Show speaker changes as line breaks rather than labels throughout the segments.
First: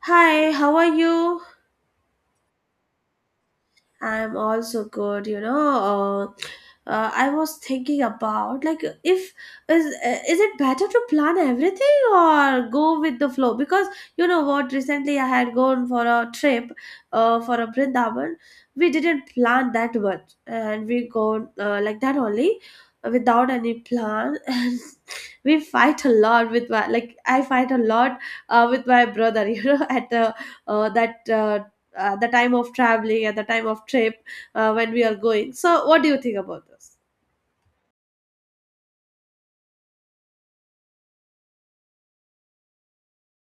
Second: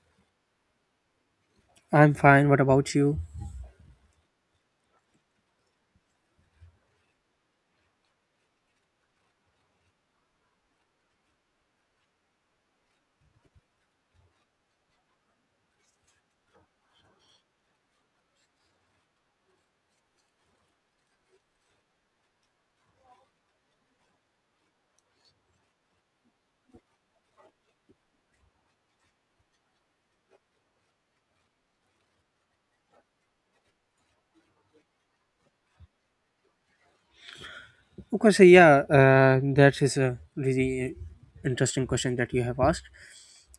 Hi, how are you?
I'm fine. What about you?
I'm also good, I was thinking about like if is is it better to plan everything or go with the flow? Because recently I had gone for a trip for a Brindavan. We didn't plan that much and we go like that only without any plan and we fight a lot with my like I fight a lot with my brother, at the that at the time of traveling at the time of trip when we are going. So what do you think about this?
Okay, so yeah, that is a really interesting question that you have asked,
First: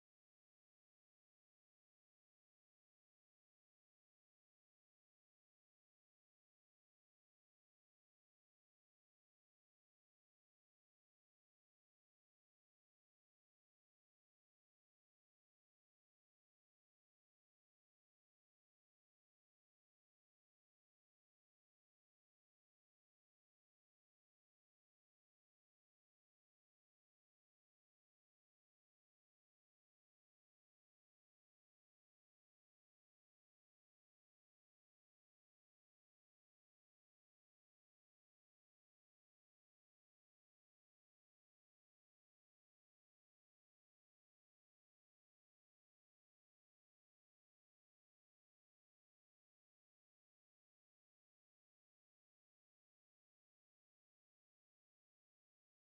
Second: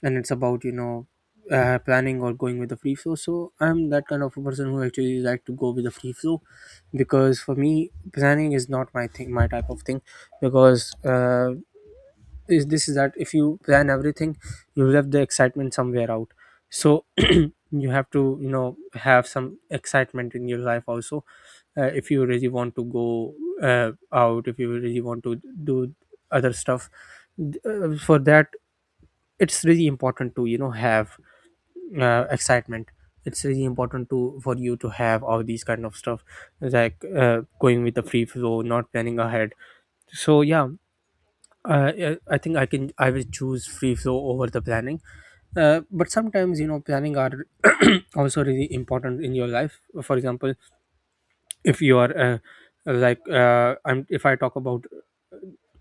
and it's about planning or going with the free flow. So I'm that kind of a person who actually like to go with the free flow, because for me planning is not my thing, my type of thing, because is that if you plan everything you will have the excitement somewhere out, so you have to, you know, have some excitement in your life also. If you really want to go out, if you really want to do other stuff, for that it's really important to, you know, have excitement. It's really important to, for you to have all these kind of stuff, like going with the free flow, not planning ahead. So yeah, yeah, I think I can, I will choose free flow over the planning. But sometimes, you know, planning are also really important in your life. For example, if you are I'm, if I talk about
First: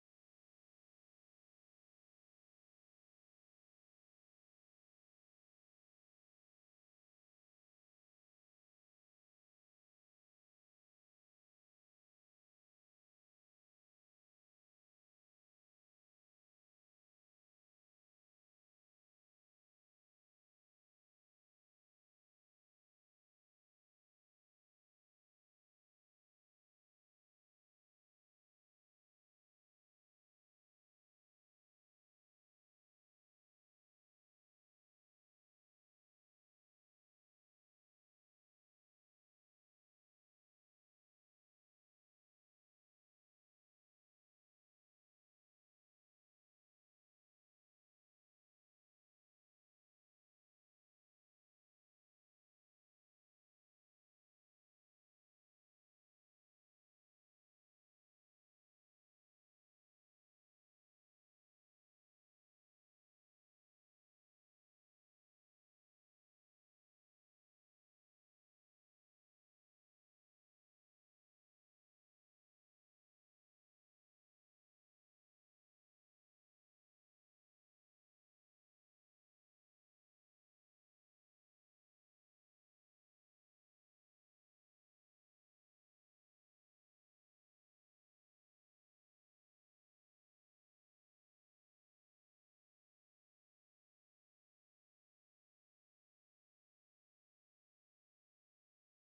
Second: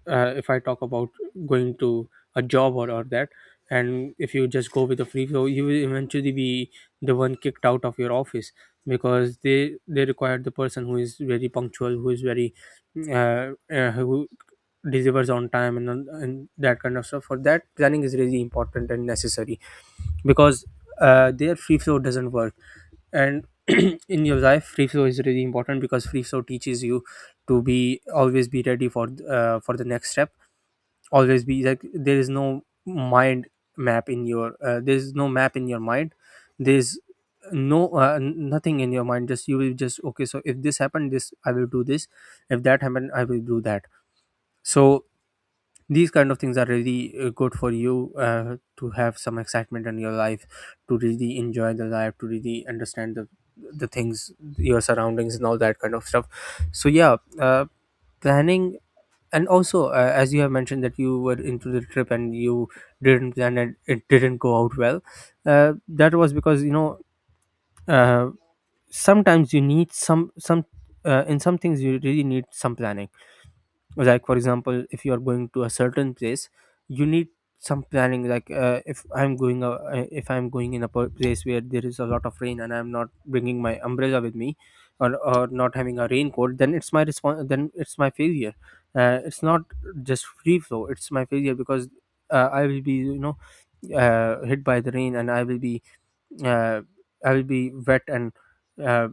uh, if I talk about going to a job, or that, and if you just go with a free flow, you will eventually be the one kicked out of your office, because they require the person who is very punctual, who is very who delivers on time, and that kind of stuff. For that, planning is really important and necessary, because their free flow doesn't work. And in your life free flow is really important, because free flow teaches you to be always be ready for, for the next step, always be like there is no mind map in your there is no map in your mind. There's no nothing in your mind, just you will just okay, so if this happened, this I will do this, if that happened I will do that. So these kind of things are really good for you to have some excitement in your life, to really enjoy the life, to really understand the things, your surroundings and all that kind of stuff. So yeah, planning. And also as you have mentioned that you were into the trip and you didn't plan and it didn't go out well, that was because, you know, uh, sometimes you need some in some things you really need some planning. Like for example, if you are going to a certain place, you need some planning. Like if I'm going, if I'm going in a place where there is a lot of rain and I'm not bringing my umbrella with me, or not having a raincoat, then it's my response, then it's my failure. It's not just free flow, it's my failure, because I will be, you know, hit by the rain, and I will be uh, I will be wet and uh,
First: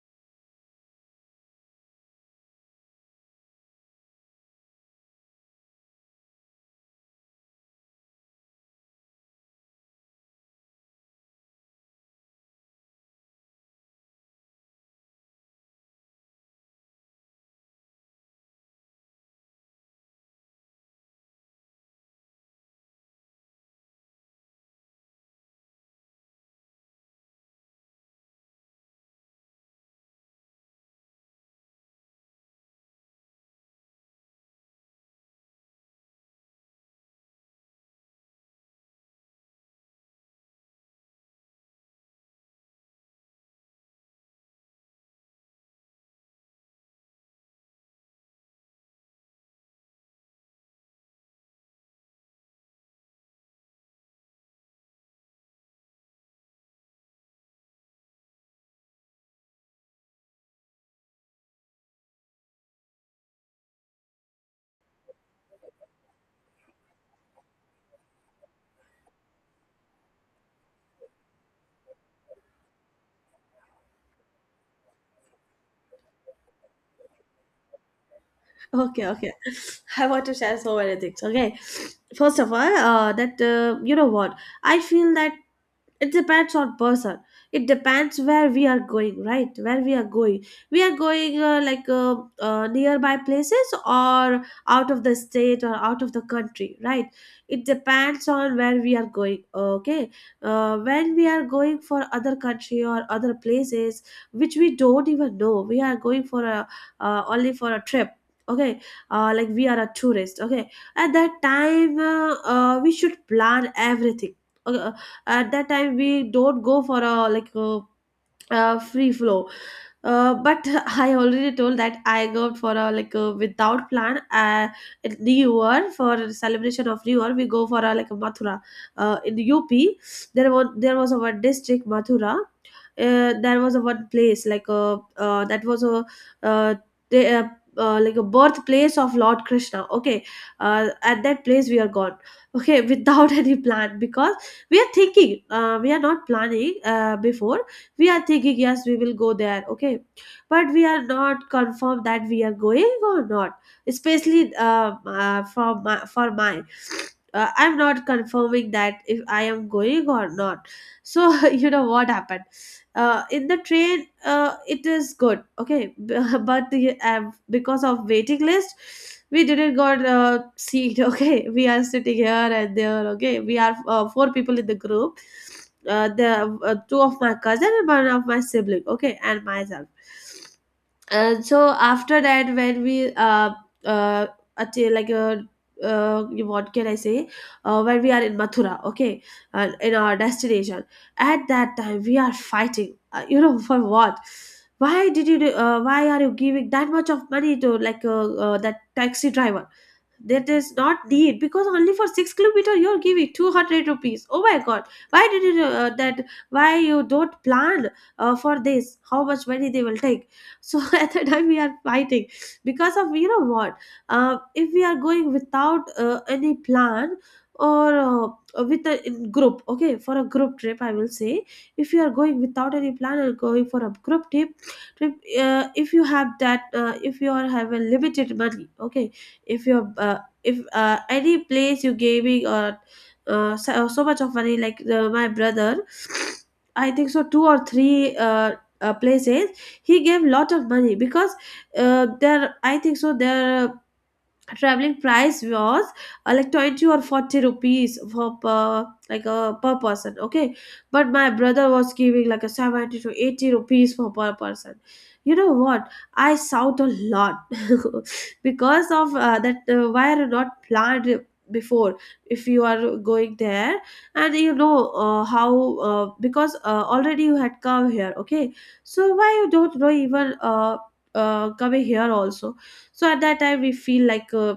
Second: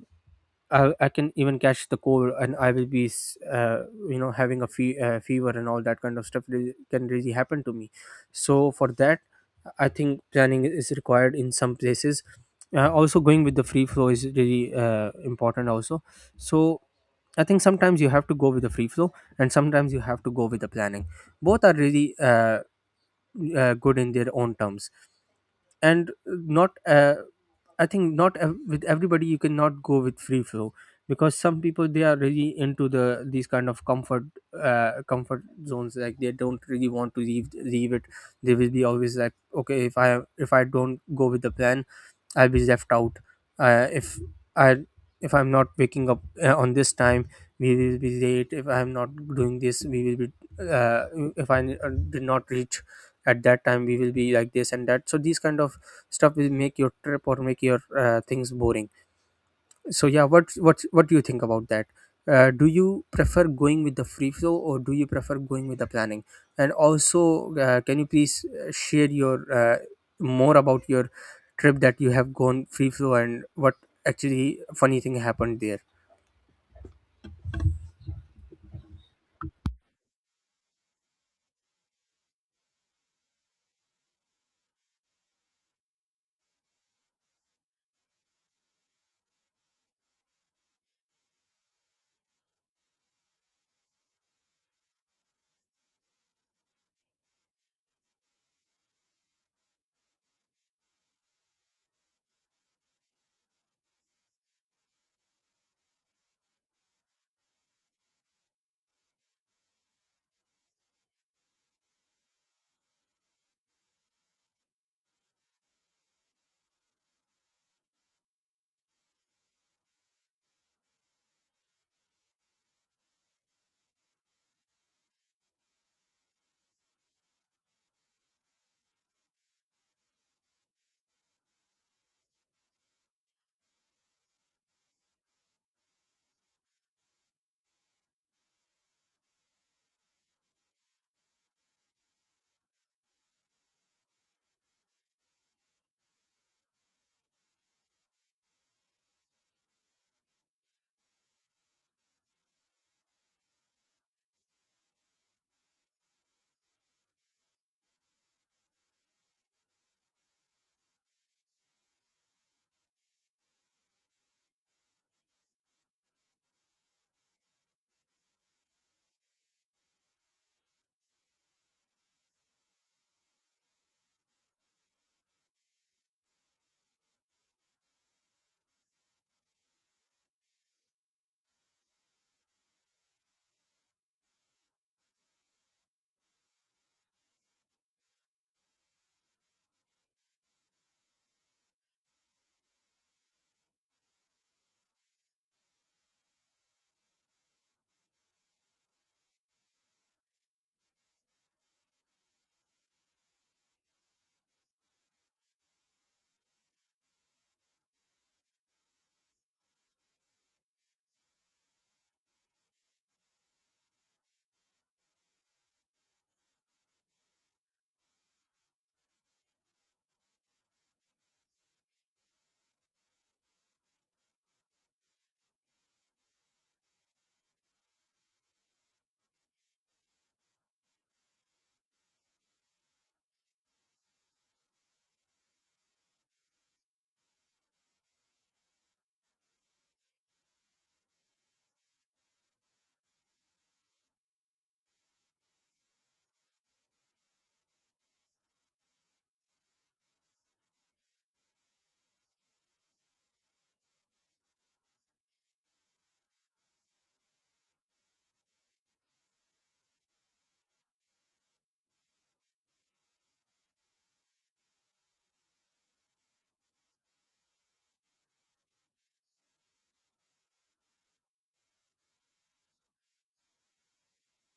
I can even catch the cold, and I will be, you know, having a fever and all that kind of stuff, really, can really happen to me. So for that, I think planning is required in some places. Also, going with the free flow is really important. Also, so I think sometimes you have to go with the free flow, and sometimes you have to go with the planning. Both are really good in their own terms, and not I think, not with everybody you cannot go with free flow, because some people they are really into the these kind of comfort, comfort zones, like they don't really want to leave it. They will be always like, okay, if I, if I don't go with the plan, I'll be left out. If I, if I'm not waking up on this time, we will be late. If I'm not doing this, we will be uh, if I did not reach at that time, we will be like this and that. So these kind of stuff will make your trip or make your things boring. So yeah, what what do you think about that? Do you prefer going with the free flow, or do you prefer going with the planning? And also can you please share your more about your trip that you have gone free flow, and what actually funny thing happened there?
Okay, okay. I want to share so many things. Okay, first of all, that you know what I feel that it depends on person. It depends where we are going, right? Where we are going, we are going nearby places or out of the state or out of the country, right? It depends on where we are going. Okay, when we are going for other country or other places which we don't even know, we are going for a only for a trip, okay? Like we are a tourist, okay? At that time we should plan everything, okay? At that time we don't go for a like a free flow. But I already told that I go for a like a without plan in New Year. For celebration of New Year we go for a like a Mathura in UP. There was a one district Mathura, there was a one place like a that was a uh, they, uh, like a birthplace of Lord Krishna, okay? At that place we are gone, okay. Without any plan, because we are thinking, we are not planning before. We are thinking yes, we will go there, okay, but we are not confirmed that we are going or not. Especially for my, for mine, I'm not confirming that if I am going or not. So you know what happened? In the train it is good, okay. But the, because of waiting list, we didn't got seat. Okay, we are sitting here and there. Okay, we are four people in the group, the two of my cousin and one of my sibling, okay, and myself. So after that when we uh achieve like a what can I say? When we are in Mathura, okay, and in our destination, at that time we are fighting. You know, for what? Why did you uh, why are you giving that much of money to like that taxi driver? That is not need, because only for 6 km you're giving 200 rupees. Oh my god, why did you that why you don't plan for this how much money they will take? So at the time we are fighting because of you know what, if we are going without any plan or with a in group, okay, for a group trip I will say. If you are going without any plan or going for a group trip, if you have that if you are have a limited money, okay, if you're if any place you gaming or so much of money like the, my brother, I think so two or three places. He gave lot of money, because there I think so there traveling price was like 20 or 40 rupees for per like per person, okay, but my brother was giving like a 70 to 80 rupees for per person. You know what, I shout a lot because of that why are not planned before. If you are going there, and you know how because already you had come here, okay, so why you don't know even coming here also. So at that time we feel like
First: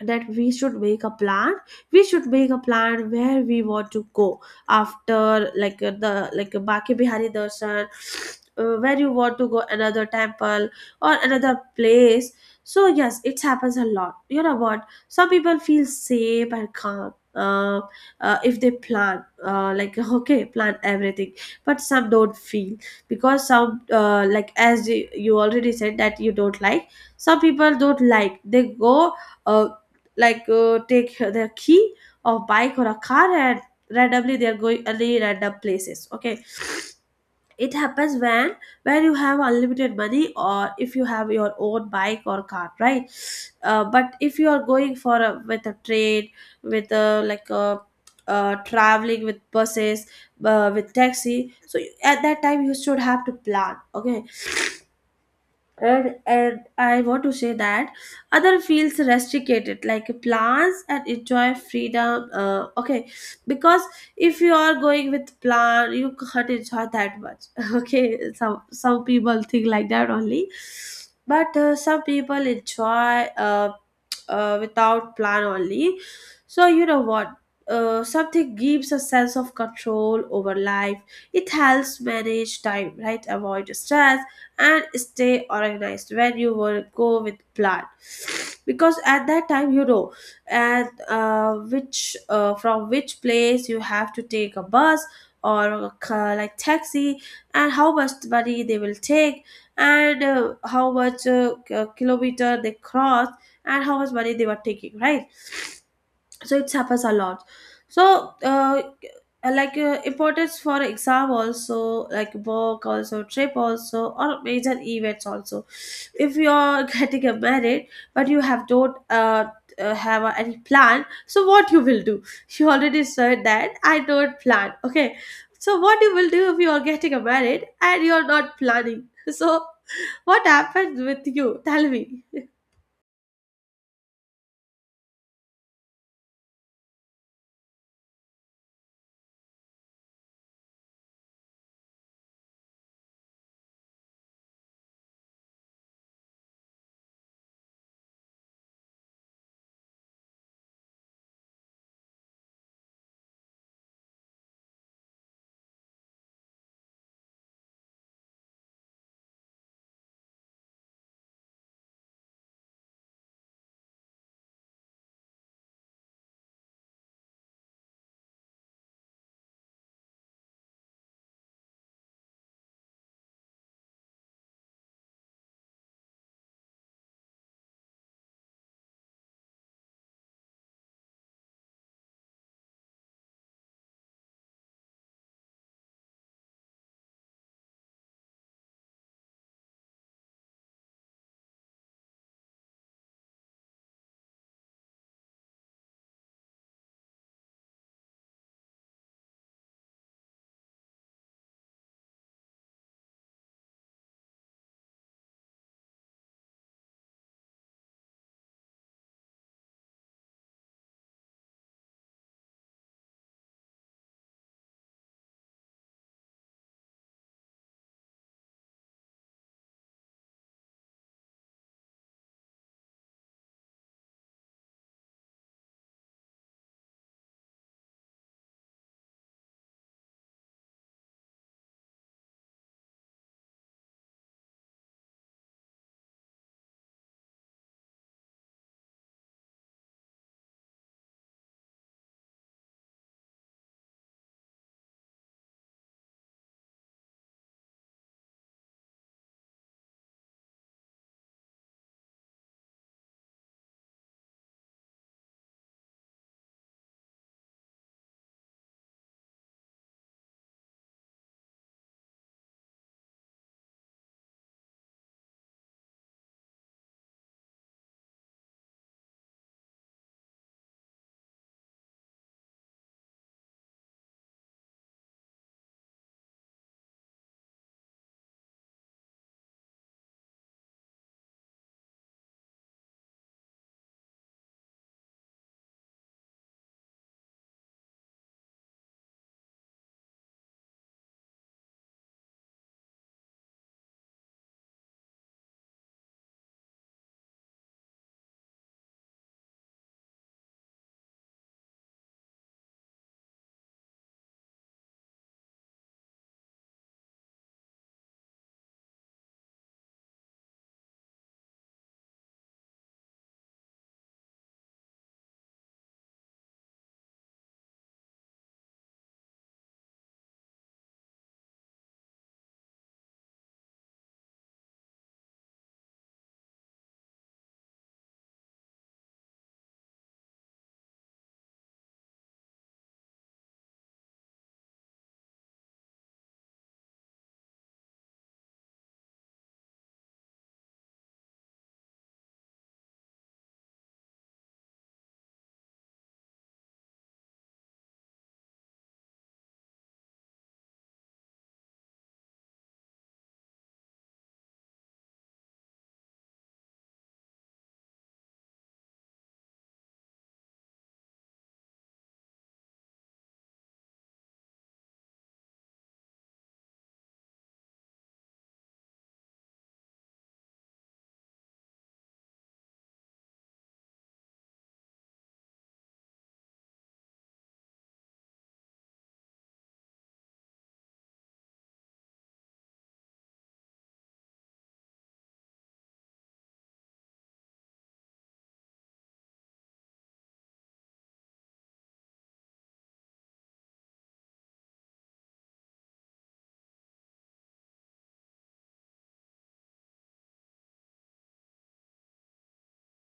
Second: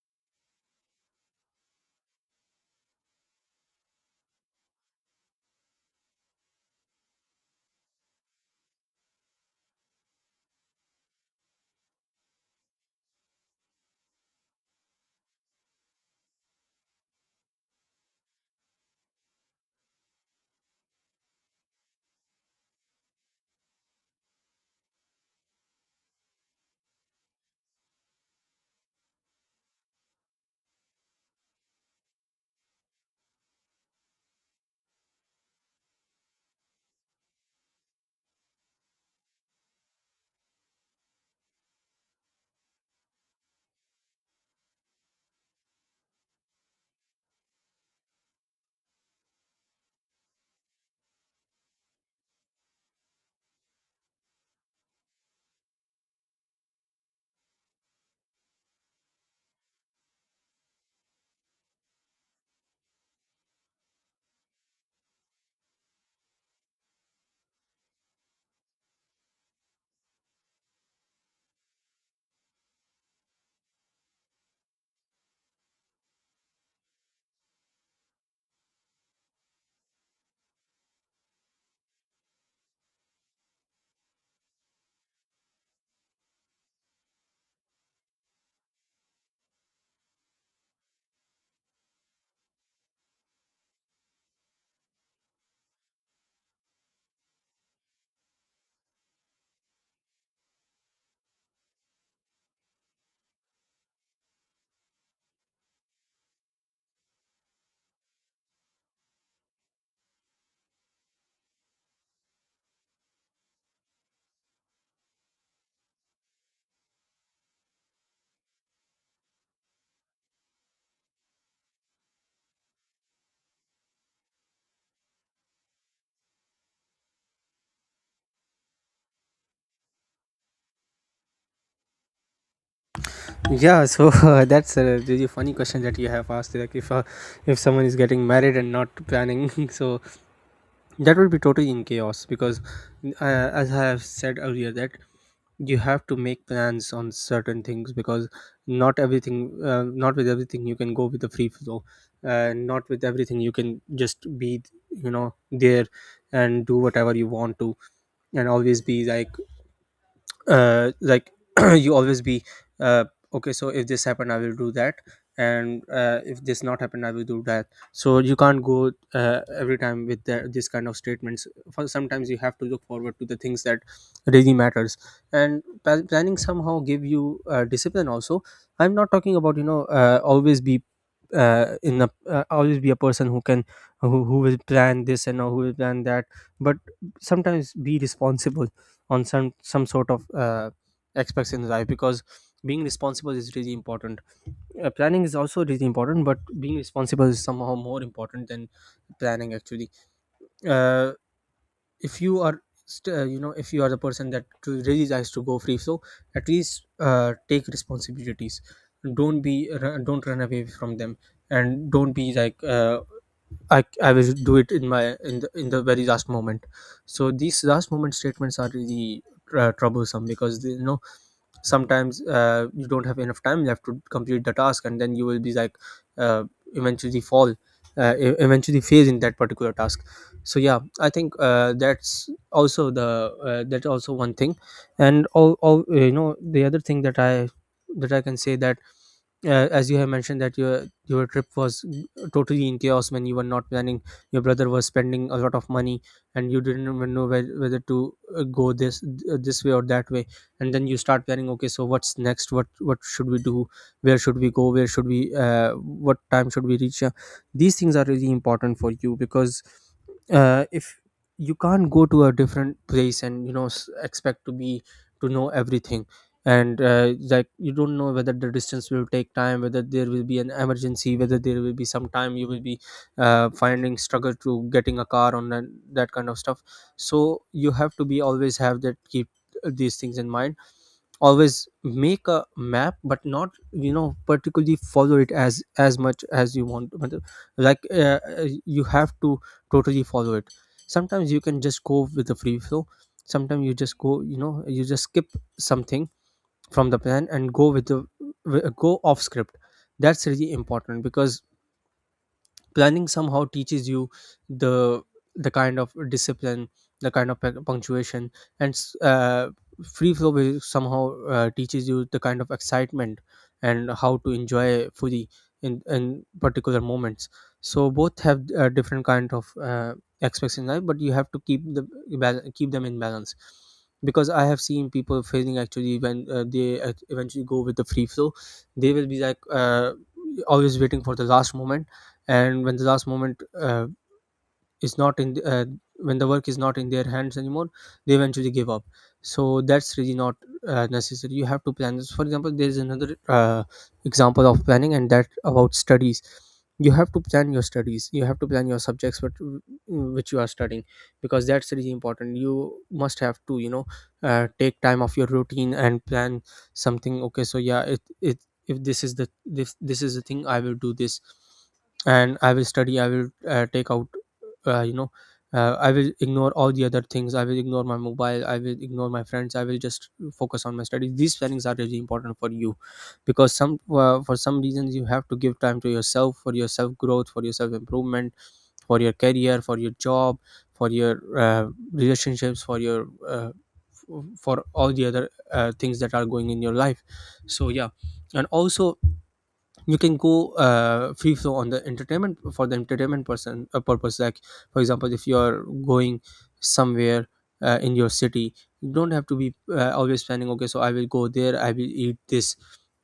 that we should make a plan. We should make a plan where we want to go after like the like baki bihari darshan. Uh, where you want to go, another temple or another place. So yes, it happens a lot. You know what, some people feel safe and calm if they plan, like okay, plan everything, but some don't feel. Because some like as you already said that you don't like, some people don't like. They go uh, like take their key of bike or a car and randomly they are going only random places, okay. It happens when you have unlimited money or if you have your own bike or car, right? But if you are going for a, with a train, with a like a traveling with buses, with taxi, so at that time you should have to plan, okay. And I want to say that other feels restricted like plans and enjoy freedom, okay, because if you are going with plan, you can't enjoy that much. Okay, some people think like that only, but some people enjoy uh, without plan only. So you know what, something gives a sense of control over life. It helps manage time, right, avoid stress and stay organized, when you will go with plan, because at that time you know and which from which place you have to take a bus or a like taxi, and how much money they will take, and kilometer they cross, and how much money they were taking, right? So it suffers a lot. So like importance for exam also, like work also, trip also, or major events also. If you're getting a married, but you have don't have any plan, so what you will do? You already said that I don't plan, okay, so what you will do if you are getting a married and you are not planning? So what happens with you, tell me.
Yeah, so that's a really funny question that you have asked, like if someone is getting married and not planning, so that would be totally in chaos. Because uh, as I have said earlier that you have to make plans on certain things, because not everything, not with everything you can go with the free flow, not with everything you can just be, you know, there and do whatever you want to, and always be like uh, like you always be uh, okay so if this happened I will do that, and if this not happened I will do that. So you can't go every time with the, this kind of statements. For sometimes you have to look forward to the things that really matters. And planning somehow give you discipline also. I'm not talking about, you know, always be in a always be a person who can, who will plan this and who will plan that. But sometimes be responsible on some sort of aspects in life, because being responsible is really important. Planning is also really important, but being responsible is somehow more important than planning actually. uh, if you are you know, if you are the person that to really likes to go free, so at least take responsibilities, don't be don't run away from them, and don't be like I will do it in my in the very last moment. So these last moment statements are really troublesome, because they, you know, sometimes you don't have enough time left to complete the task, and then you will be like uh, eventually fall, eventually fail in that particular task. So yeah, I think that's also the that's also one thing. And all you know, the other thing that I that I can say that as you have mentioned that your trip was totally in chaos when you were not planning, your brother was spending a lot of money, and you didn't even know whether to go this this way or that way. And then you start planning, okay, so what's next, what should we do, where should we go, where should we what time should we reach. These things are really important for you, because if you can't go to a different place and, you know, expect to be, to know everything. And like you don't know whether the distance will take time, whether there will be an emergency, whether there will be some time you will be finding struggle to getting a car on that, that kind of stuff. So you have to be, always have that, keep these things in mind. Always make a map, but not, you know, particularly follow it as much as you want. But, like You have to totally follow it. Sometimes you can just go with the free flow, sometimes you just go, you know, you just skip something from the plan and go with the go off script. That's really important, because planning somehow teaches you the the kind of discipline, the kind of punctuation, and free flow will somehow teaches you the kind of excitement and how to enjoy fully in particular moments. So both have different kind of aspects in life, but you have to keep the keep them in balance. Because I have seen people failing actually when they eventually go with the free flow. They will be like always waiting for the last moment, and when the last moment is not in the, when the work is not in their hands anymore, they eventually give up. So that's really not necessary. You have to plan this. For example, there is another example of planning, and that about studies. You have to plan your studies, you have to plan your subjects, but which you are studying, because that's really important. You must have to, you know, take time off your routine and plan something. Okay, so yeah, it, if this is the this is the thing I will do this And I will study. I will take out uh, you know I will ignore all the other things. I will ignore my mobile, I will ignore my friends, I will just focus on my studies. These plannings are really important for you because some for some reasons you have to give time to yourself, for your self growth, for your self improvement, for your career, for your job, for your uh, relationships, for your for all the other things that are going in your life. So yeah. And also you can go free flow on the entertainment, for the entertainment person purpose. Like for example, if you are going somewhere in your city, you don't have to be always planning, okay so I will go there, I will eat this,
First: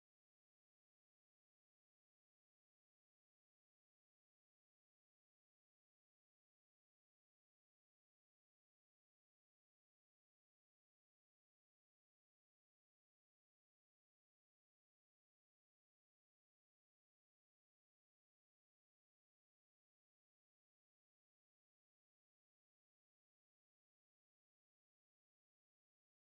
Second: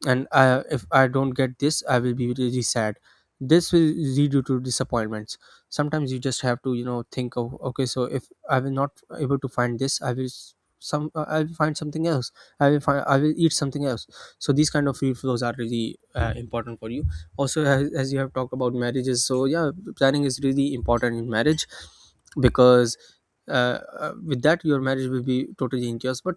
and if I don't get this I will be really sad. This will lead you to disappointments. Sometimes you just have to, you know, think of, okay so if I will not able to find this I will s- some I will find something else, I will find. I will eat something else. So these kind of free flows are really important for you. Also, as you have talked about marriages, so yeah, planning is really important in marriage because with that your marriage will be totally in chaos. But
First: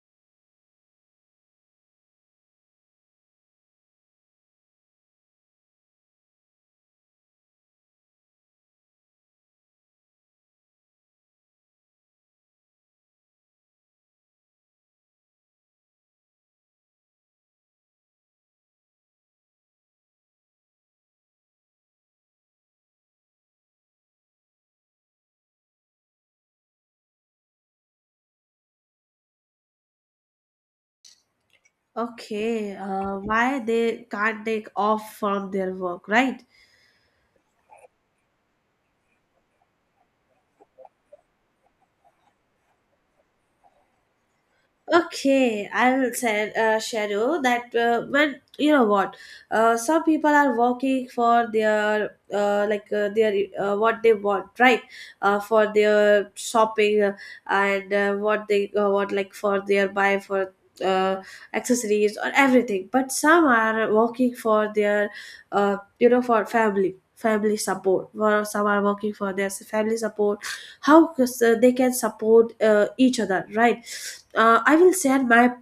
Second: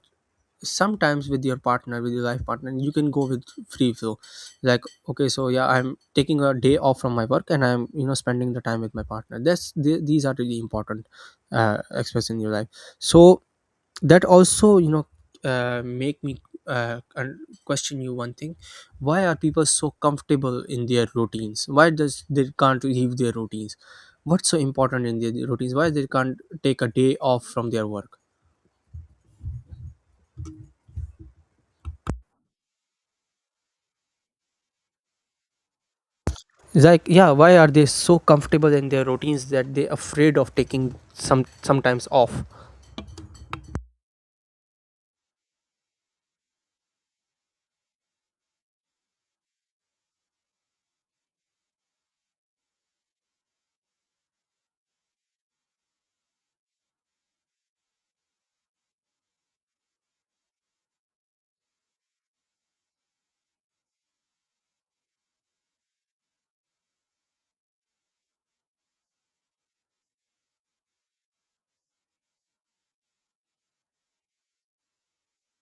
sometimes with your partner, with your life partner, you can go with free flow. Like, okay so yeah, I'm taking a day off from my work and I'm, you know, spending the time with my partner. These are really important aspects in your life. So that also, you know, make me uh, un- question you one thing. Why are people so comfortable in their routines? Why does they can't leave their routines? What's so important in their routines? Why they can't take a day off from their work?
Okay, why they can't take off from their work, right?
It's like, yeah, why are they so comfortable in their routines that they're afraid of taking some sometimes off?
Okay, I'll say, share you that when you know what, some people are working for their their what they want, right? For their shopping and what they want, like for their buy for uh, accessories or everything. But some are working for their you know, for family support, or some are working for their family support, how they can support each other, right? I will share my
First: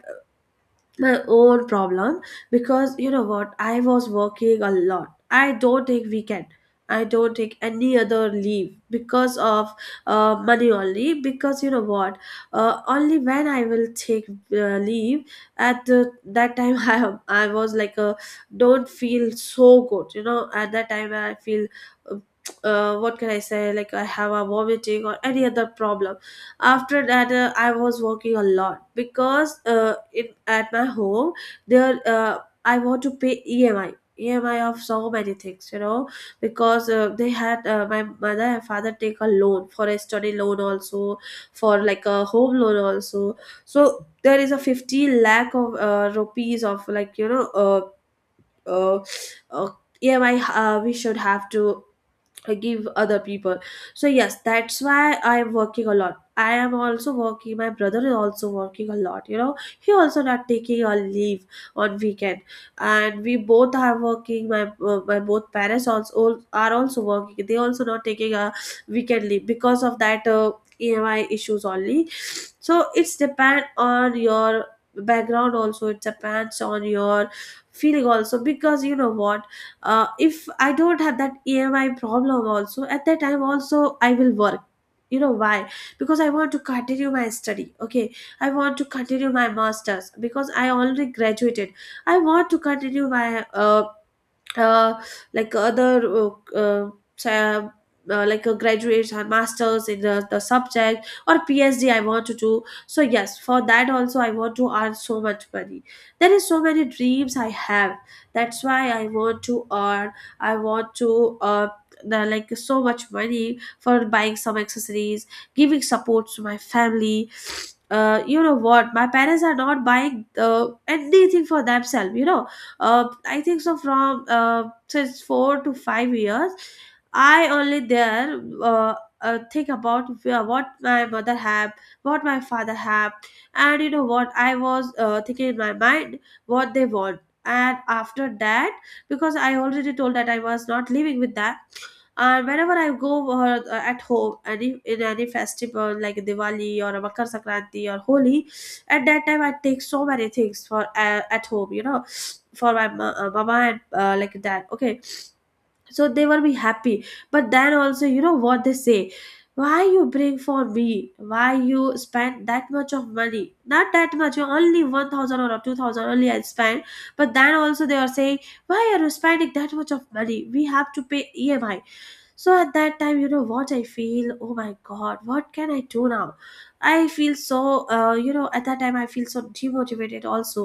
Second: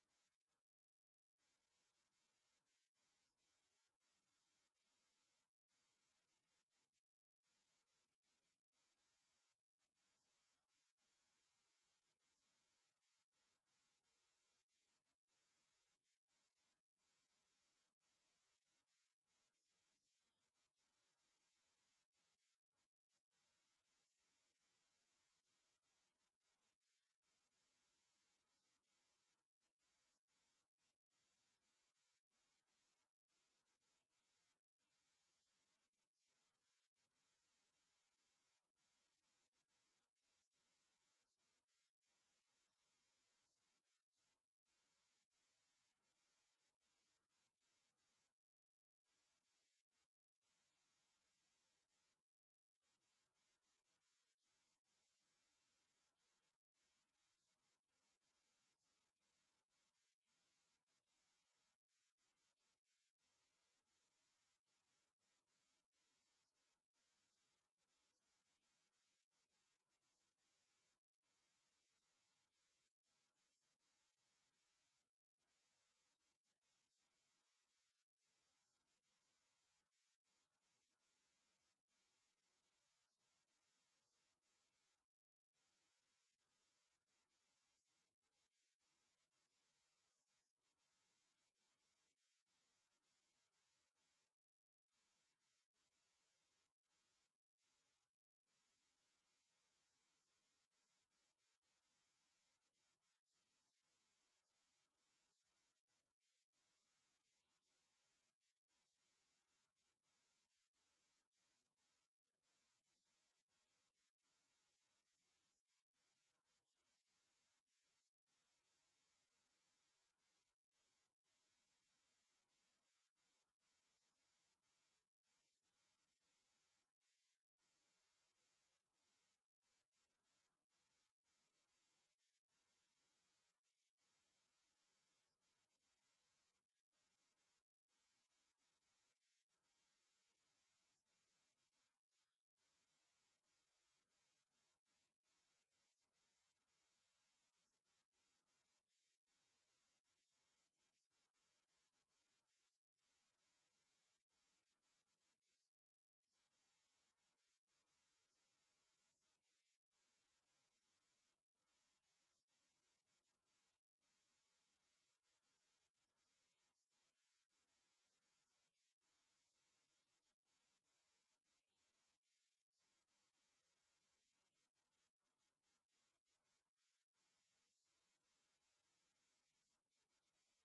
my own problem, because you know what, I was working a lot. I don't take weekend, I don't take any other leave because of money only, because you know what, only when I will take leave at the, that time, I was like a don't feel so good. You know, at that time I feel uh, what can I say, like I have a vomiting or any other problem. After that, I was working a lot, because at my home there I want to pay EMI, EMI of so many things, you know, because they had my mother and father take a loan, for a study loan also, for like a home loan also. So there is a 50 lakh of rupees of like you know uh, uh, EMI we should have to I give other people. So yes, that's why I'm working a lot. I am also working, my brother is also working a lot, you know, he also not taking a leave on weekend. And we both are working, my my both parents also are also working, they also not taking a weekend leave, because of that EMI issues only. So it's depend on your background also, it depends on your feeling also, because you know what, if I don't have that EMI problem also, at that time also I will work. You know why? Because I want to continue my study, okay. I want to continue my masters, because I already graduated. I want to continue my uh, like other sa- like a graduates or masters in the subject, or PhD I want to do. So yes, for that also, I want to earn so much money. There is so many dreams I have, that's why I want to earn. I want to like so much money for buying some accessories, giving support to my family. Uh, you know what, my parents are not buying anything for themselves. I think so from since 4 to 5 years I only there think about what my mother have, what my father have. And you know what, I was thinking in my mind what they want. And after that, because I already told that I was not living with that. And whenever I go at home, any in any festival like Diwali or Makar Sankranti or Holi, at that time I take so many things for at home, you know, for my mama and like that. Okay, so they will be happy. But then also, you know what they say. Why you bring for me? Why you spend that much of money? Not that much, only 1,000 or 2,000 only I spend. But then also they are saying, why are you spending that much of money? We have to pay EMI. So at that time, you know what I feel, oh my god, what can I do now? I feel so, you know, at that time I feel so demotivated also.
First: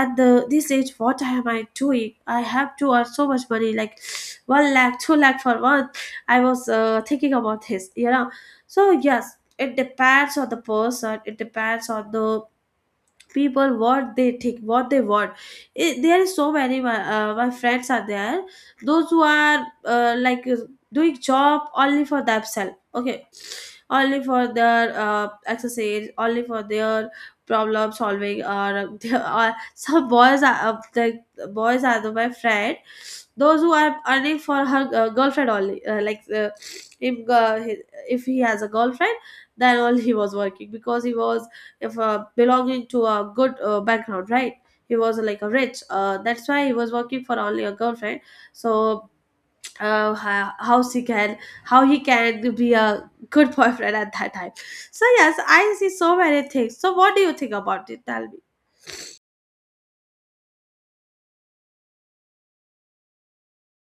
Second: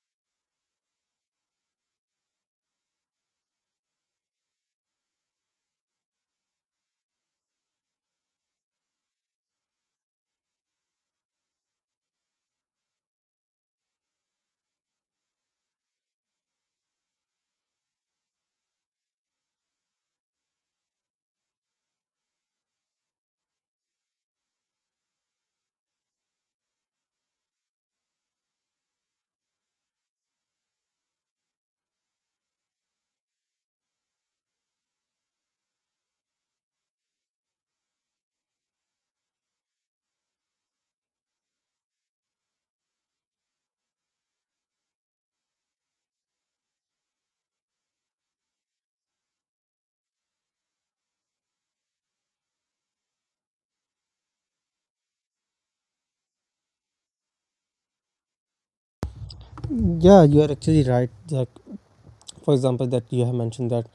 At the this age, what am I doing? I have to earn so much money, like one lakh, two lakh for month. I was thinking about this, you know. So yes, it depends on the person, it depends on the people, what they think, what they want. There is so many my friends are there, those who are like doing job only for themselves, okay, only for their exercise, only for their problem solving, or or some boys are the boys are my friend, those who are earning for her girlfriend only. If if he has a girlfriend, then only he was working, because he was, if belonging to a good background, right, he was like a rich that's why he was working for only a girlfriend. So how he can, how he can be a good boyfriend at that time. So yes, I see so many things. So what do you think about it? Tell me.
Yeah, you are actually right. Like, for example, that you have mentioned that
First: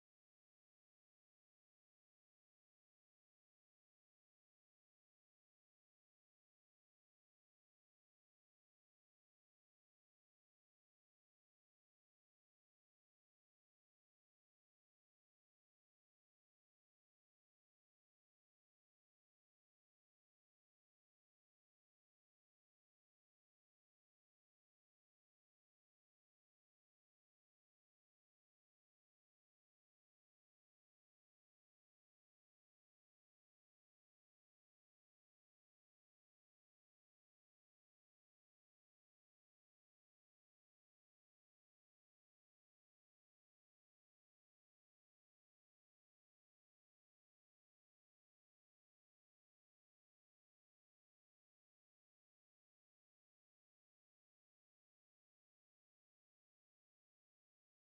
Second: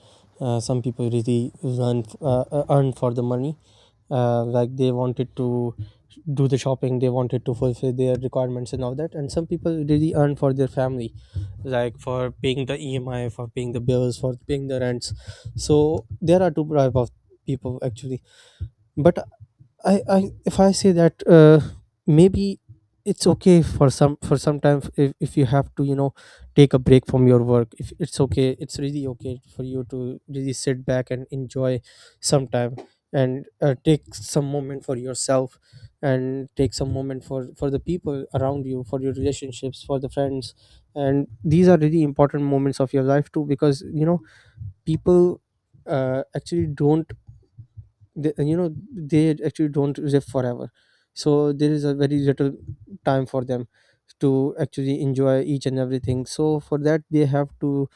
some people really run earn for the money. Like, they wanted to do the shopping, they wanted to fulfill their requirements and all that, and some people really earn for their family, like for paying the emi, for paying the bills, for paying the rents. So there are two type of people actually. But I, if I say that maybe it's okay for some, for some time, if you have to, you know, take a break from your work, if it's okay, it's really okay for you to really sit back and enjoy some time and take some moment for yourself, and take some moment for the people around you, for your relationships, for the friends. And these are really important moments of your life too, because, you know, people actually don't they, you know, they actually don't live forever. So there is a very little time for them to actually enjoy each and everything. So for that, they have to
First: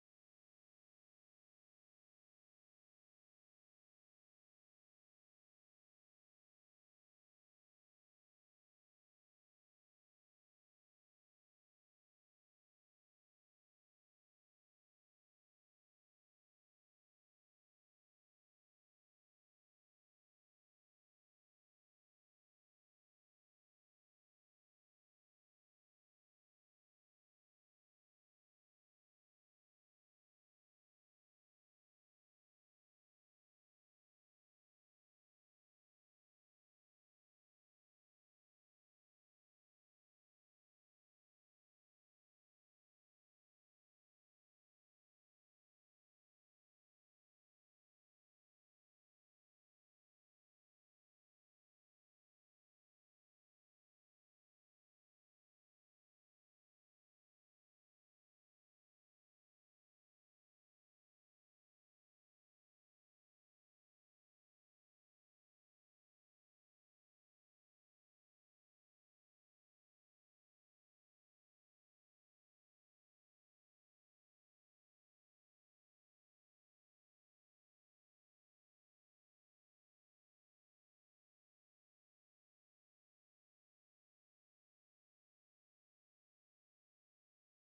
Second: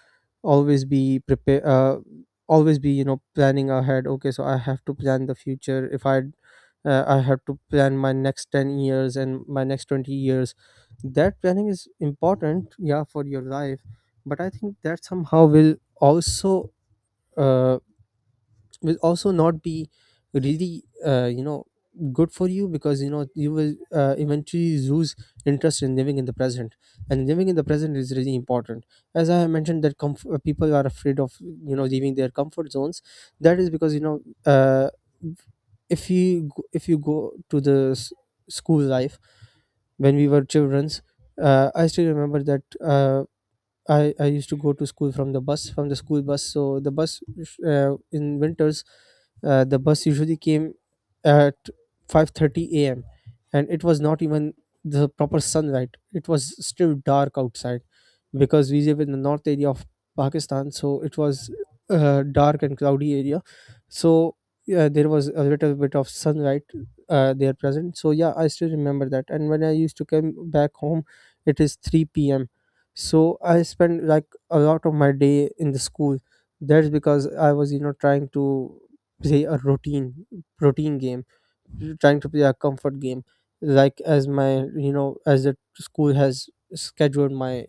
always be prepare, always be, you know, planning ahead. Okay, so I have to plan the future. If I I have to plan my next 10 years and my next 20 years. That planning is important, yeah, for your life. But I think that somehow also uh, will also not be really you know, good for you, because, you know, you will eventually lose interest in living in the present. And living in the present is really important. As I have mentioned, that people are afraid of, you know, leaving their comfort zones. That is because, you know, uh, if you go to the school life, when we were children's, I still remember that uh, I used to go to school from the bus, from the school bus. So the bus, in winters, the bus usually came at 5:30 a.m. And it was not even the proper sunlight, it was still dark outside, because we live in the north area of Pakistan. So it was dark and cloudy area. So yeah, there was a little bit of sunlight there present. So yeah, I still remember that. And when I used to come back home, it is 3 p.m. So I spent like a lot of my day in the school. That's because I was, you know, trying to play a routine game, trying to play a comfort game. Like, as my, you know, as the school has scheduled my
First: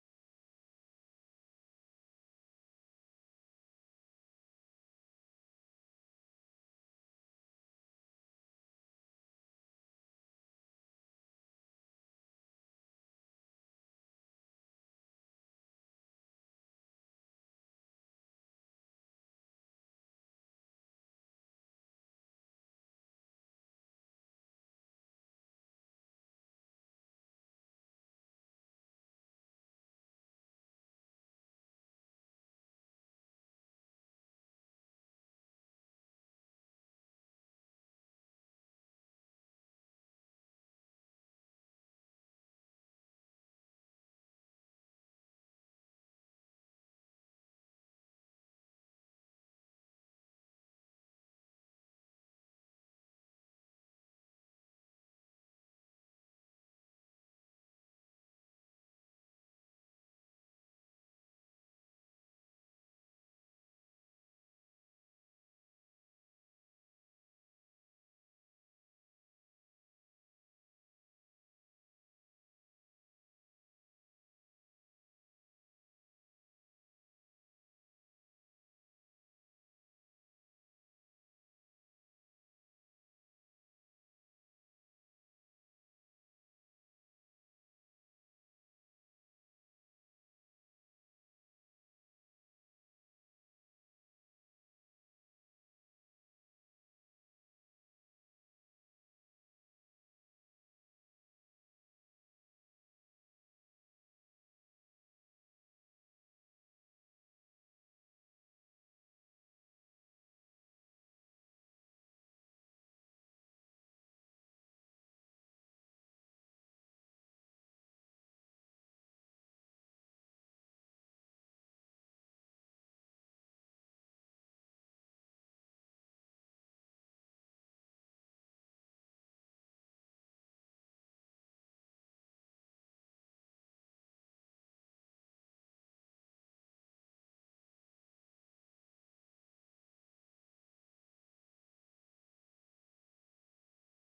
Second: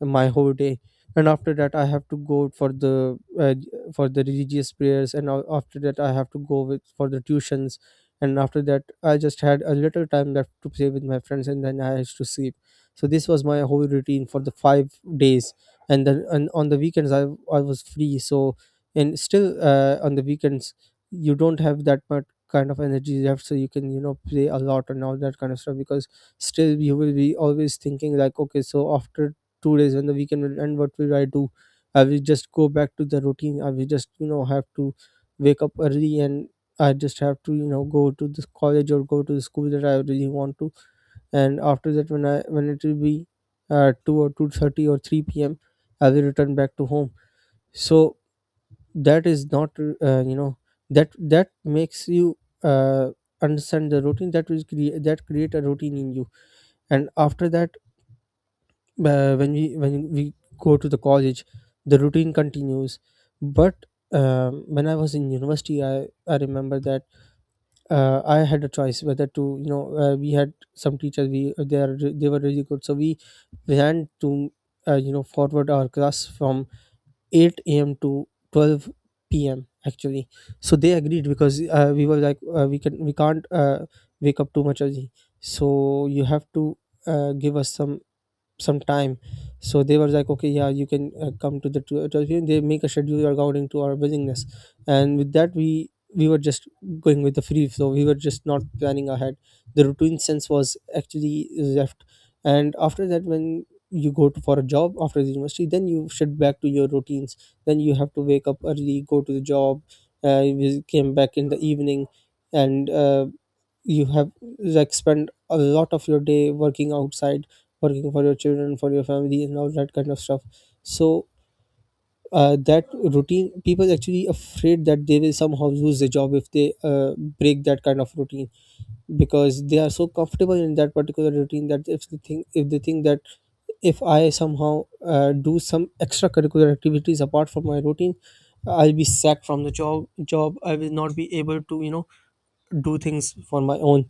my whole day. And after that I have to go for the religious prayers, and after that I have to go with for the tuitions. And after that I just had a little time left to play with my friends, and then I had to sleep. So this was my whole routine for the 5 days. And then, and on the weekends I was free. So, and still on the weekends you don't have that much kind of energy left, so you can, you know, play a lot and all that kind of stuff. Because still you will be always thinking like, okay, so after 2 days and the weekend, and what will I do? I will just go back to the routine. I will just, you know, have to wake up early, and I just have to, you know, go to this college or go to the school that I really want to. And after that, when I, when it will be 2 or 2:30 or 3 p.m, I will return back to home. So that is not you know, that makes you uh, understand the routine. That create a routine in you. And after that, when we go to the college, the routine continues. But when I was in university, I remember that I had a choice whether to, you know, we had some teachers, we they are re- they were really good, so we planned to you know, forward our class from 8 a.m to 12 p.m actually. So they agreed, because we were like, we can't wake up too much early, so you have to give us some time. So they were like, okay yeah, you can come to the tw- 12 p.m. They make a schedule according to our willingness. And with that, we were just going with the free flow. We were just not planning ahead. The routine sense was actually left. And after that, when you go to, for a job after the university, then you shift back to your routines. Then you have to wake up early, go to the job. You came back in the evening. And you have like spent a lot of your day working outside, working for your children, for your family, and all that kind of stuff. So that routine, people are actually afraid that they will somehow lose the job if they break that kind of routine. Because they are so comfortable in that particular routine that if they think that if I somehow do some extracurricular activities apart from my routine, I'll be sacked from the job. I will not be able to, you know, do things for my own.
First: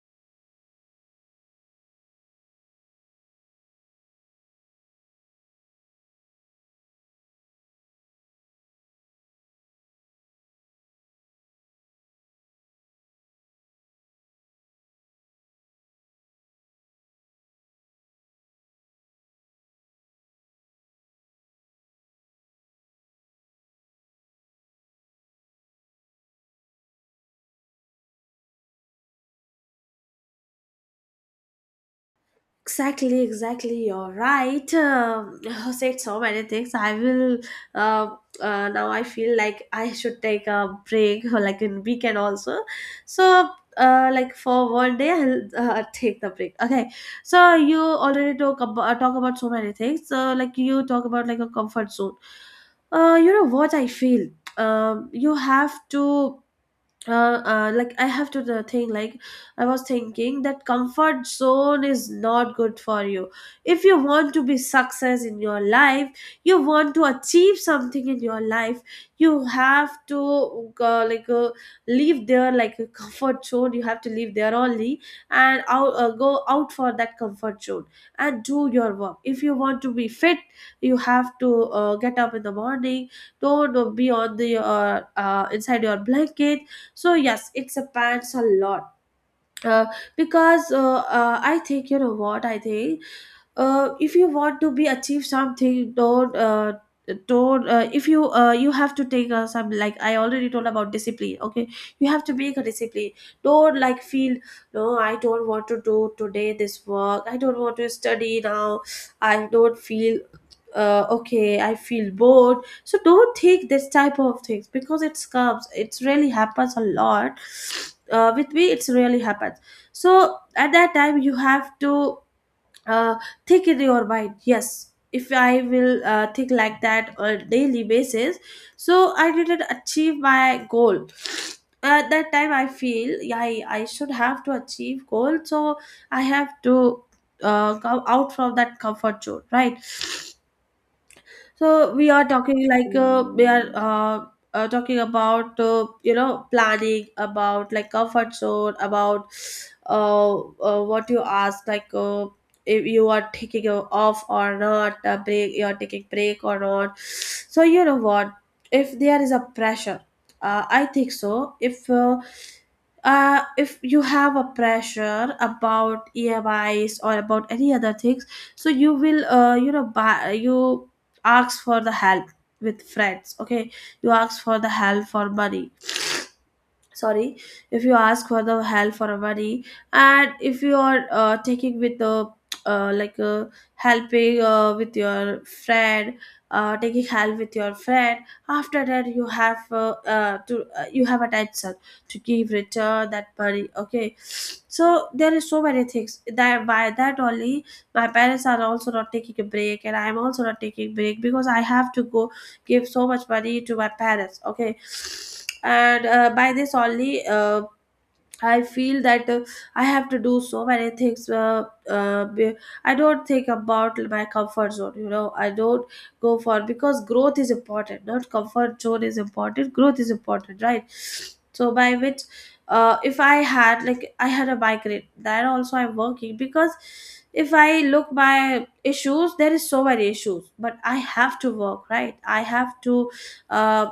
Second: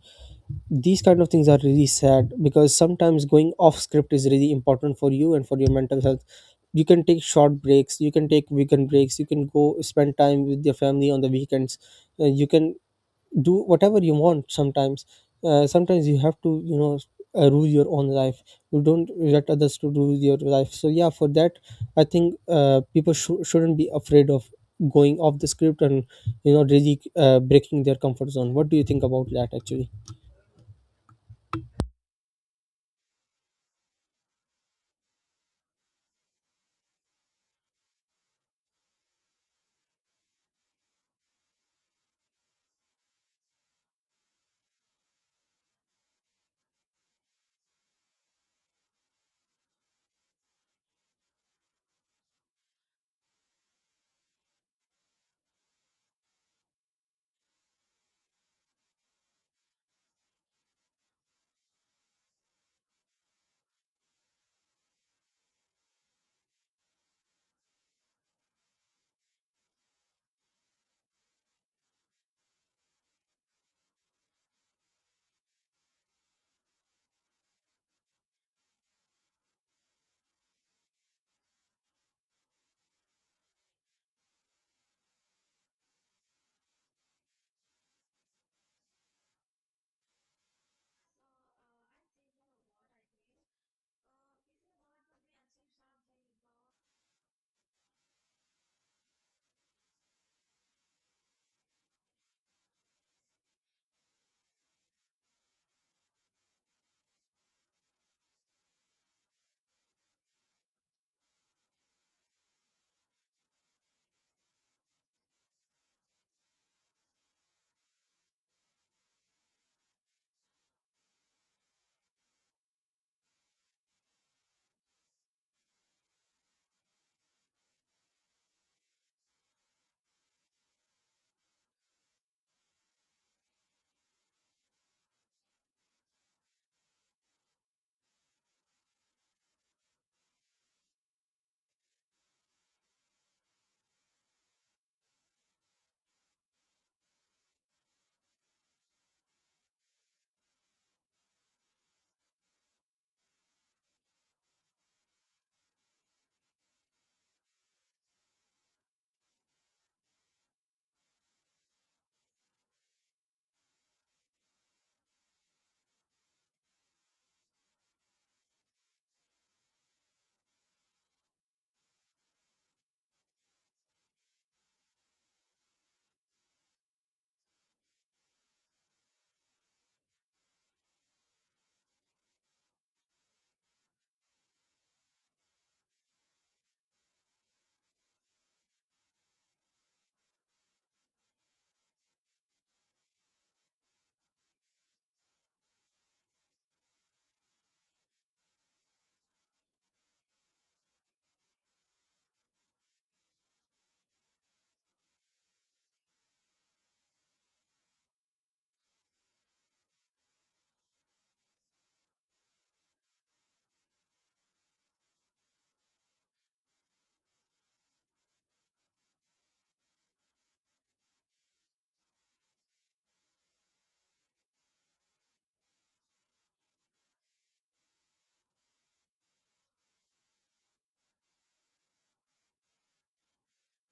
These kind of things are really sad, because sometimes going off script is really important for you and for your mental health. You can take short breaks, you can take weekend breaks, you can go spend time with your family on the weekends. You can do whatever you want. Sometimes you have to, you know, rule your own life. You don't let others to rule your life. So yeah, for that I think shouldn't be afraid of going off the script and, you know, really breaking their comfort zone. What do you think about that actually?
Exactly, exactly. You're right. You said so many things. I will. Uh, Now I feel like I should take a break, or like in weekend also. So, like for one day, I'll take the break. Okay. So you already talk about so many things. So like you talk about like a comfort zone. You know what I feel. You have to like I have to the thing like I was thinking that comfort zone is not good for you. If you want to be success in your life, you want to achieve something in your life, you have to leave there like a comfort zone. You have to leave there only, and out go out for that comfort zone and do your work. If you want to be fit, you have to get up in the morning. Don't be on the inside your blanket. So yes, it depends a lot, uh, because I think you know what I think. If you want to be achieve something, don't if you you have to take some, like I already told about discipline, okay, you have to make a discipline. Don't like feel no, I don't want to do today this work, I don't want to study now, I don't feel okay, I feel bored. So don't take this type of things, because it's comes it's really happens a lot with me, it's really happens. So at that time you have to uh, thick in your mind, yes, if I will think like that on daily basis, so I didn't achieve my goal. At that time I feel, yeah, I should have to achieve goal. So I have to come out from that comfort zone, right? So we are talking like we are talking about you know, planning about like comfort zone, about what you ask, like if you are taking a off or not, a break you are taking break or not. So you know what, if there is a pressure, I think so if you have a pressure about EMIs or about any other things, so you will, you know, buy, you ask for the help with friends. Okay, you ask for the help for money. Sorry, if you ask for the help for a worry, and if you are taking with the uh, like uh, helping with your friend, taking help with your friend. After that you have to you have attention to give return that money, okay. So there is so many things that, by that only, my parents are also not taking a break, and I'm also not taking break because I have to go give so much money to my parents, okay. And by this only, I feel that I have to do so many things. I don't think about my comfort zone. You know, I don't go for, because growth is important, not comfort zone is important. Growth is important, right? So by which, if I had, like I had a migraine, that also I'm working. Because if I look my issues, there is so many issues. But I have to work, right? I have to Uh,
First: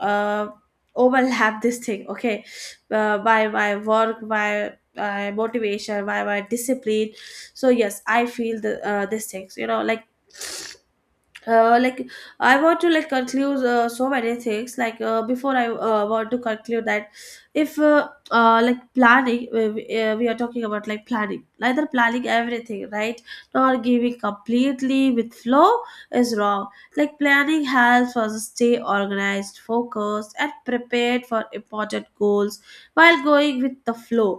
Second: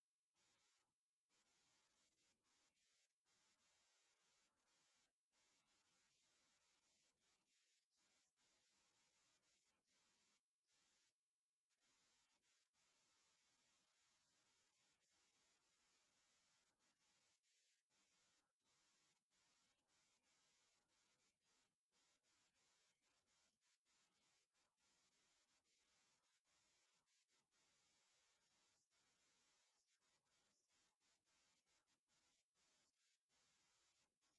uh, overlap this thing, okay, by my work, by my motivation, by my discipline. So yes, I feel the these things, you know, like I want to like conclude so many things, like before I want to conclude that, if like planning, we are talking about like planning, neither planning everything, right, nor giving completely with flow, is wrong. Like planning helps us stay organized, focused and prepared for important goals, while going with the flow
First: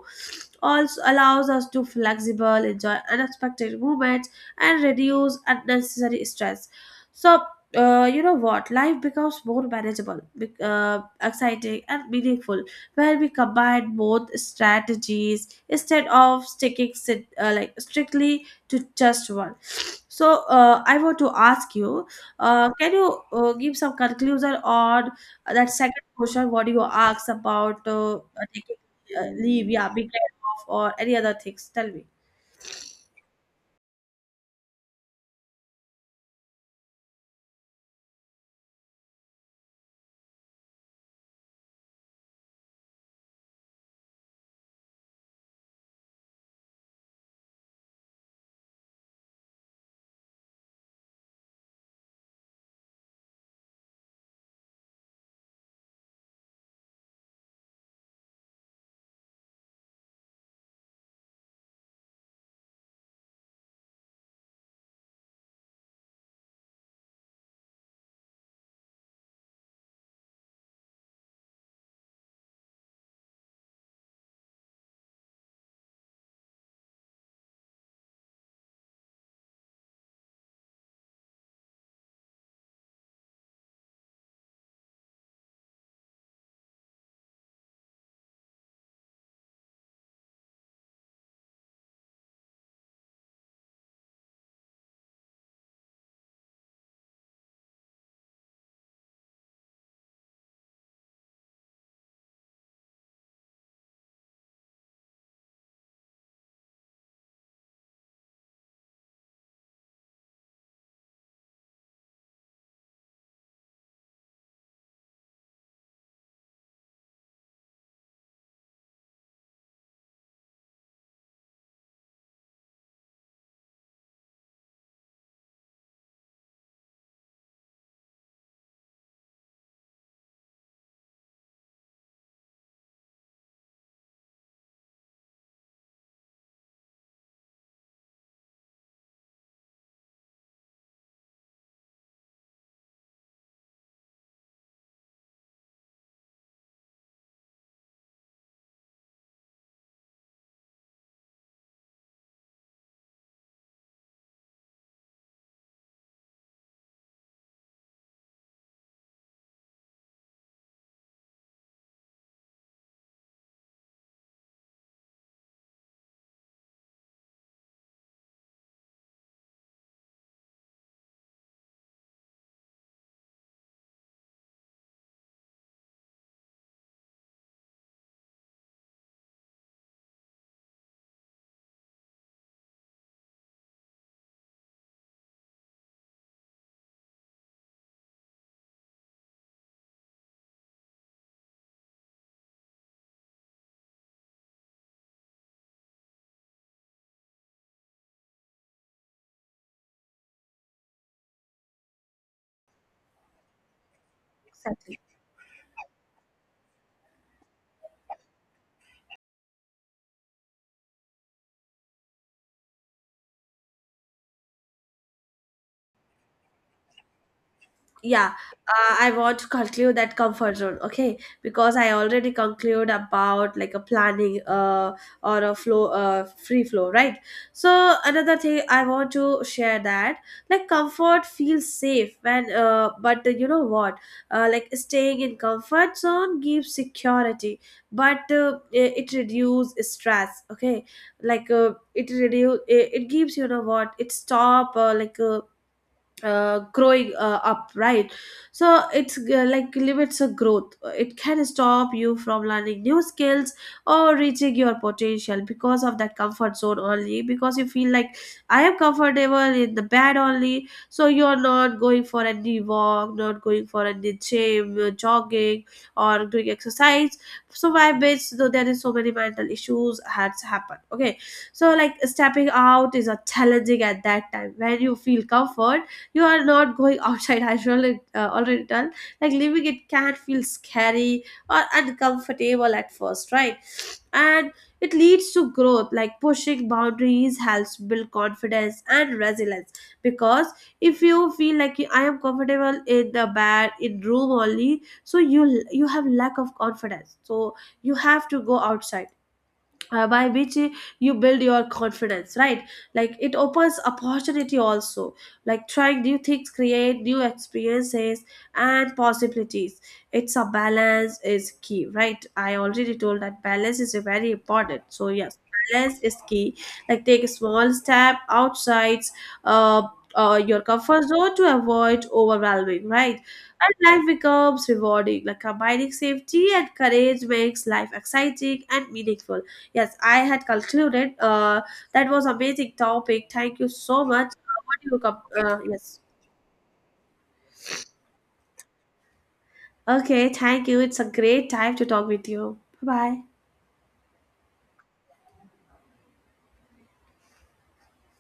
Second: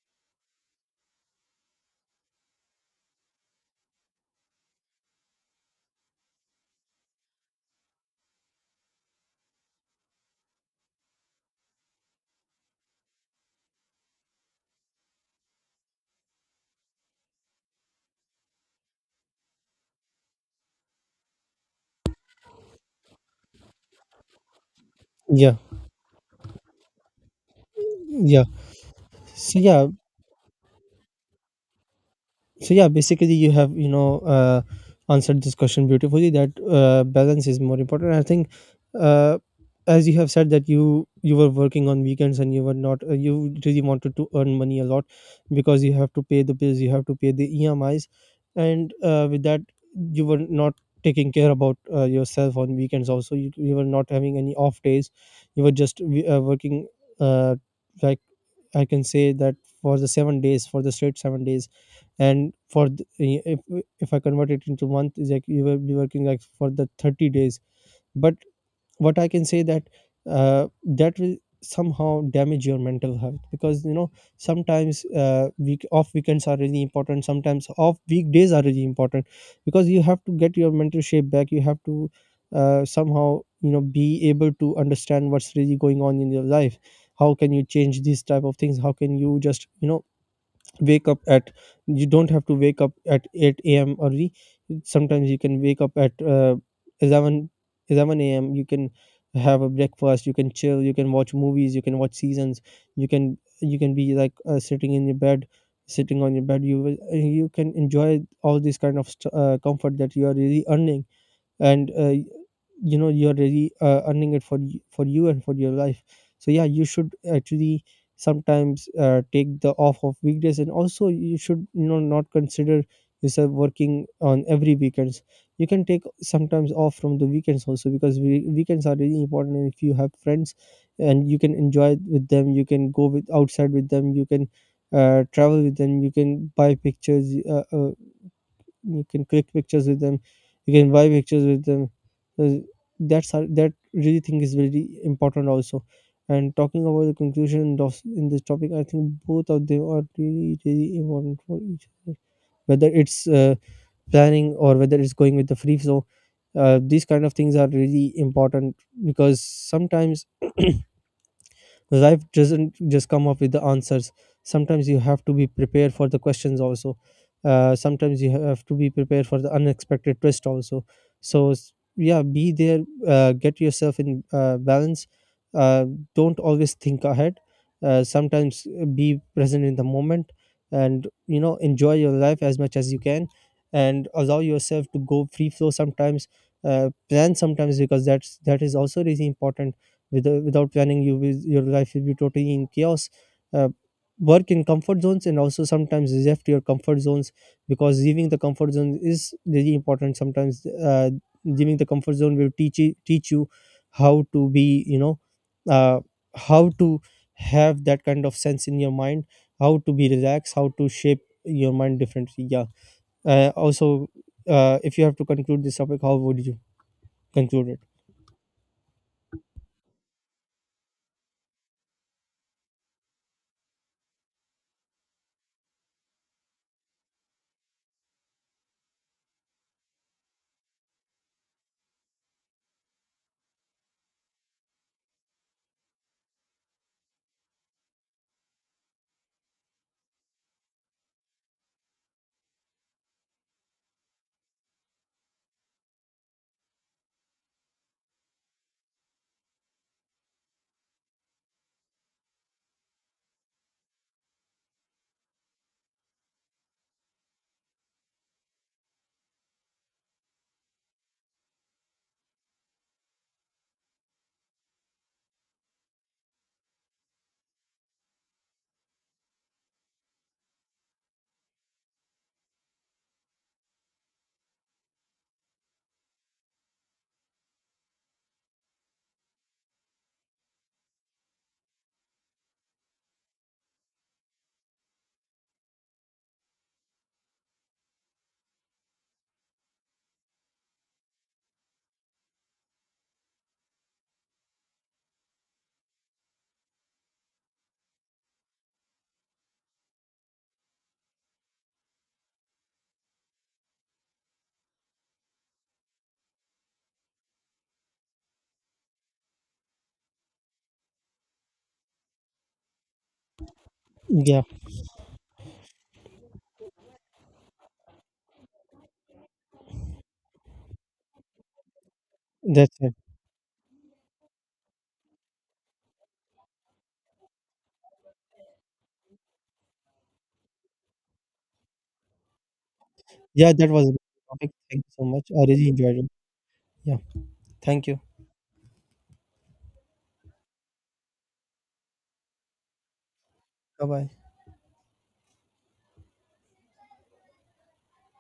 also allows us to flexible enjoy unexpected movements and reduce unnecessary stress. So, you know what? Life becomes more manageable, exciting, and meaningful where we combine both strategies instead of like strictly to just one. So, I want to ask you, can you give some conclusion on
Yeah.
that second question? What you asked about
Yeah.
taking
So
leave?
yeah,
Yeah, big off or any other things? Tell me
so yeah, basically you have, you know, answered this question beautifully, that balance is more important, I think. uh, as you have said that you were working on weekends, and you were not you really wanted to earn money a lot because you have to pay the bills, you have to pay the emis. And with that, you were not taking care about yourself. On weekends also you were not having any off days. You were just working, uh, like, I can say that for the 7 days, for the straight 7 days, and for the, if I convert it into month, is like you will be working like for the 30 days. But what I can say, that that will somehow damage your mental health, because, you know, sometimes week off weekends are really important, sometimes off weekdays are really important, because you have to get your mental shape back. You have to somehow, you know, be able to understand what's really going on in your life. How can you change these type of things? How can you just, you know, wake up at, you don't have to wake up at 8 a.m early. Sometimes you can wake up at 11 11 a.m. You can have a breakfast, you can chill, you can watch movies, you can watch seasons. You can be like sitting on your bed. You can enjoy all this kind of comfort that you are really earning. And you know, you're really earning it for you and for your life. So yeah, you should actually sometimes take the off of weekdays, and also you should, you know, not consider yourself working on every weekends. You can take sometimes off from the weekends also, because weekends are really important. And if you have friends, and you can enjoy with them, you can go with outside with them, you can travel with them, you can buy pictures you can click pictures with them. You can buy pictures with them. Uh, that really thing is very important also. And talking about the conclusion of in this topic, I think both of them are really really important for each other. Whether it's planning, or whether it's going with the free flow, these kind of things are really important, because sometimes life doesn't just come up with the answers. Sometimes you have to be prepared for the questions also. Sometimes you have to be prepared for the unexpected twist also. So yeah, be there, get yourself in balance. uh, don't always think ahead. Sometimes be present in the moment, and, you know, enjoy your life as much as you can, and allow yourself to go free flow sometimes. Plan sometimes, because that is also really important. Without planning, your life will be totally in chaos. Uh, Work in comfort zones, and also sometimes left your comfort zones, because leaving the comfort zone is really important. Sometimes leaving the comfort zone will teach teach you how to be,
exactly.
you know, uh, how to have that kind of sense in your mind, how to be relaxed, how to shape your mind differently. Yeah. Also, if you have to conclude this topic, how would you concluded?
Yeah, I want to conclude that comfort zone, okay, because I already conclude about like a planning or a flow, free flow, right. So another thing I want to share, that like comfort feels safe when but you know what, like staying in comfort zone gives security, but it reduces stress, okay. It gives, you know what, it stop growing up, right. So it's like limits a growth, it can stop you from learning new skills or reaching your potential because of that comfort zone only. Because you feel like I am comfortable in the bed only, so you're not going for any walk, not going for any gym, jogging or doing exercise. So my base though, there is so many mental issues has happened, okay. So like stepping out is a challenging at that time when you feel comfort, you are not going outside as well, already done. Like living, it can feel scary or uncomfortable at first, right? And it leads to growth, like pushing boundaries helps build confidence and resilience. Because if you feel like I am comfortable in the bed in room only, so you have lack of confidence. So you have to go outside, by which you build your confidence, right? Like it opens opportunity also, like trying new things create new experiences and possibilities. It's a balance is key, right? I already told that balance is very
Yeah,
important. So yes, balance is key. Like take a small step outside uh, your comfort zone to avoid
that's
overwhelming,
it.
right? And life becomes rewarding, like combining safety and courage makes life exciting and meaningful. Yes, I had concluded. That was amazing topic.
Yeah,
Thank you
that was a
so
good
much.
topic,
What
thank
do
you
you
so
com-
much, I really enjoyed
yes.
it. Yeah, thank you.
Okay, thank you. It's a great time to talk with you. Bye bye.
Bye bye.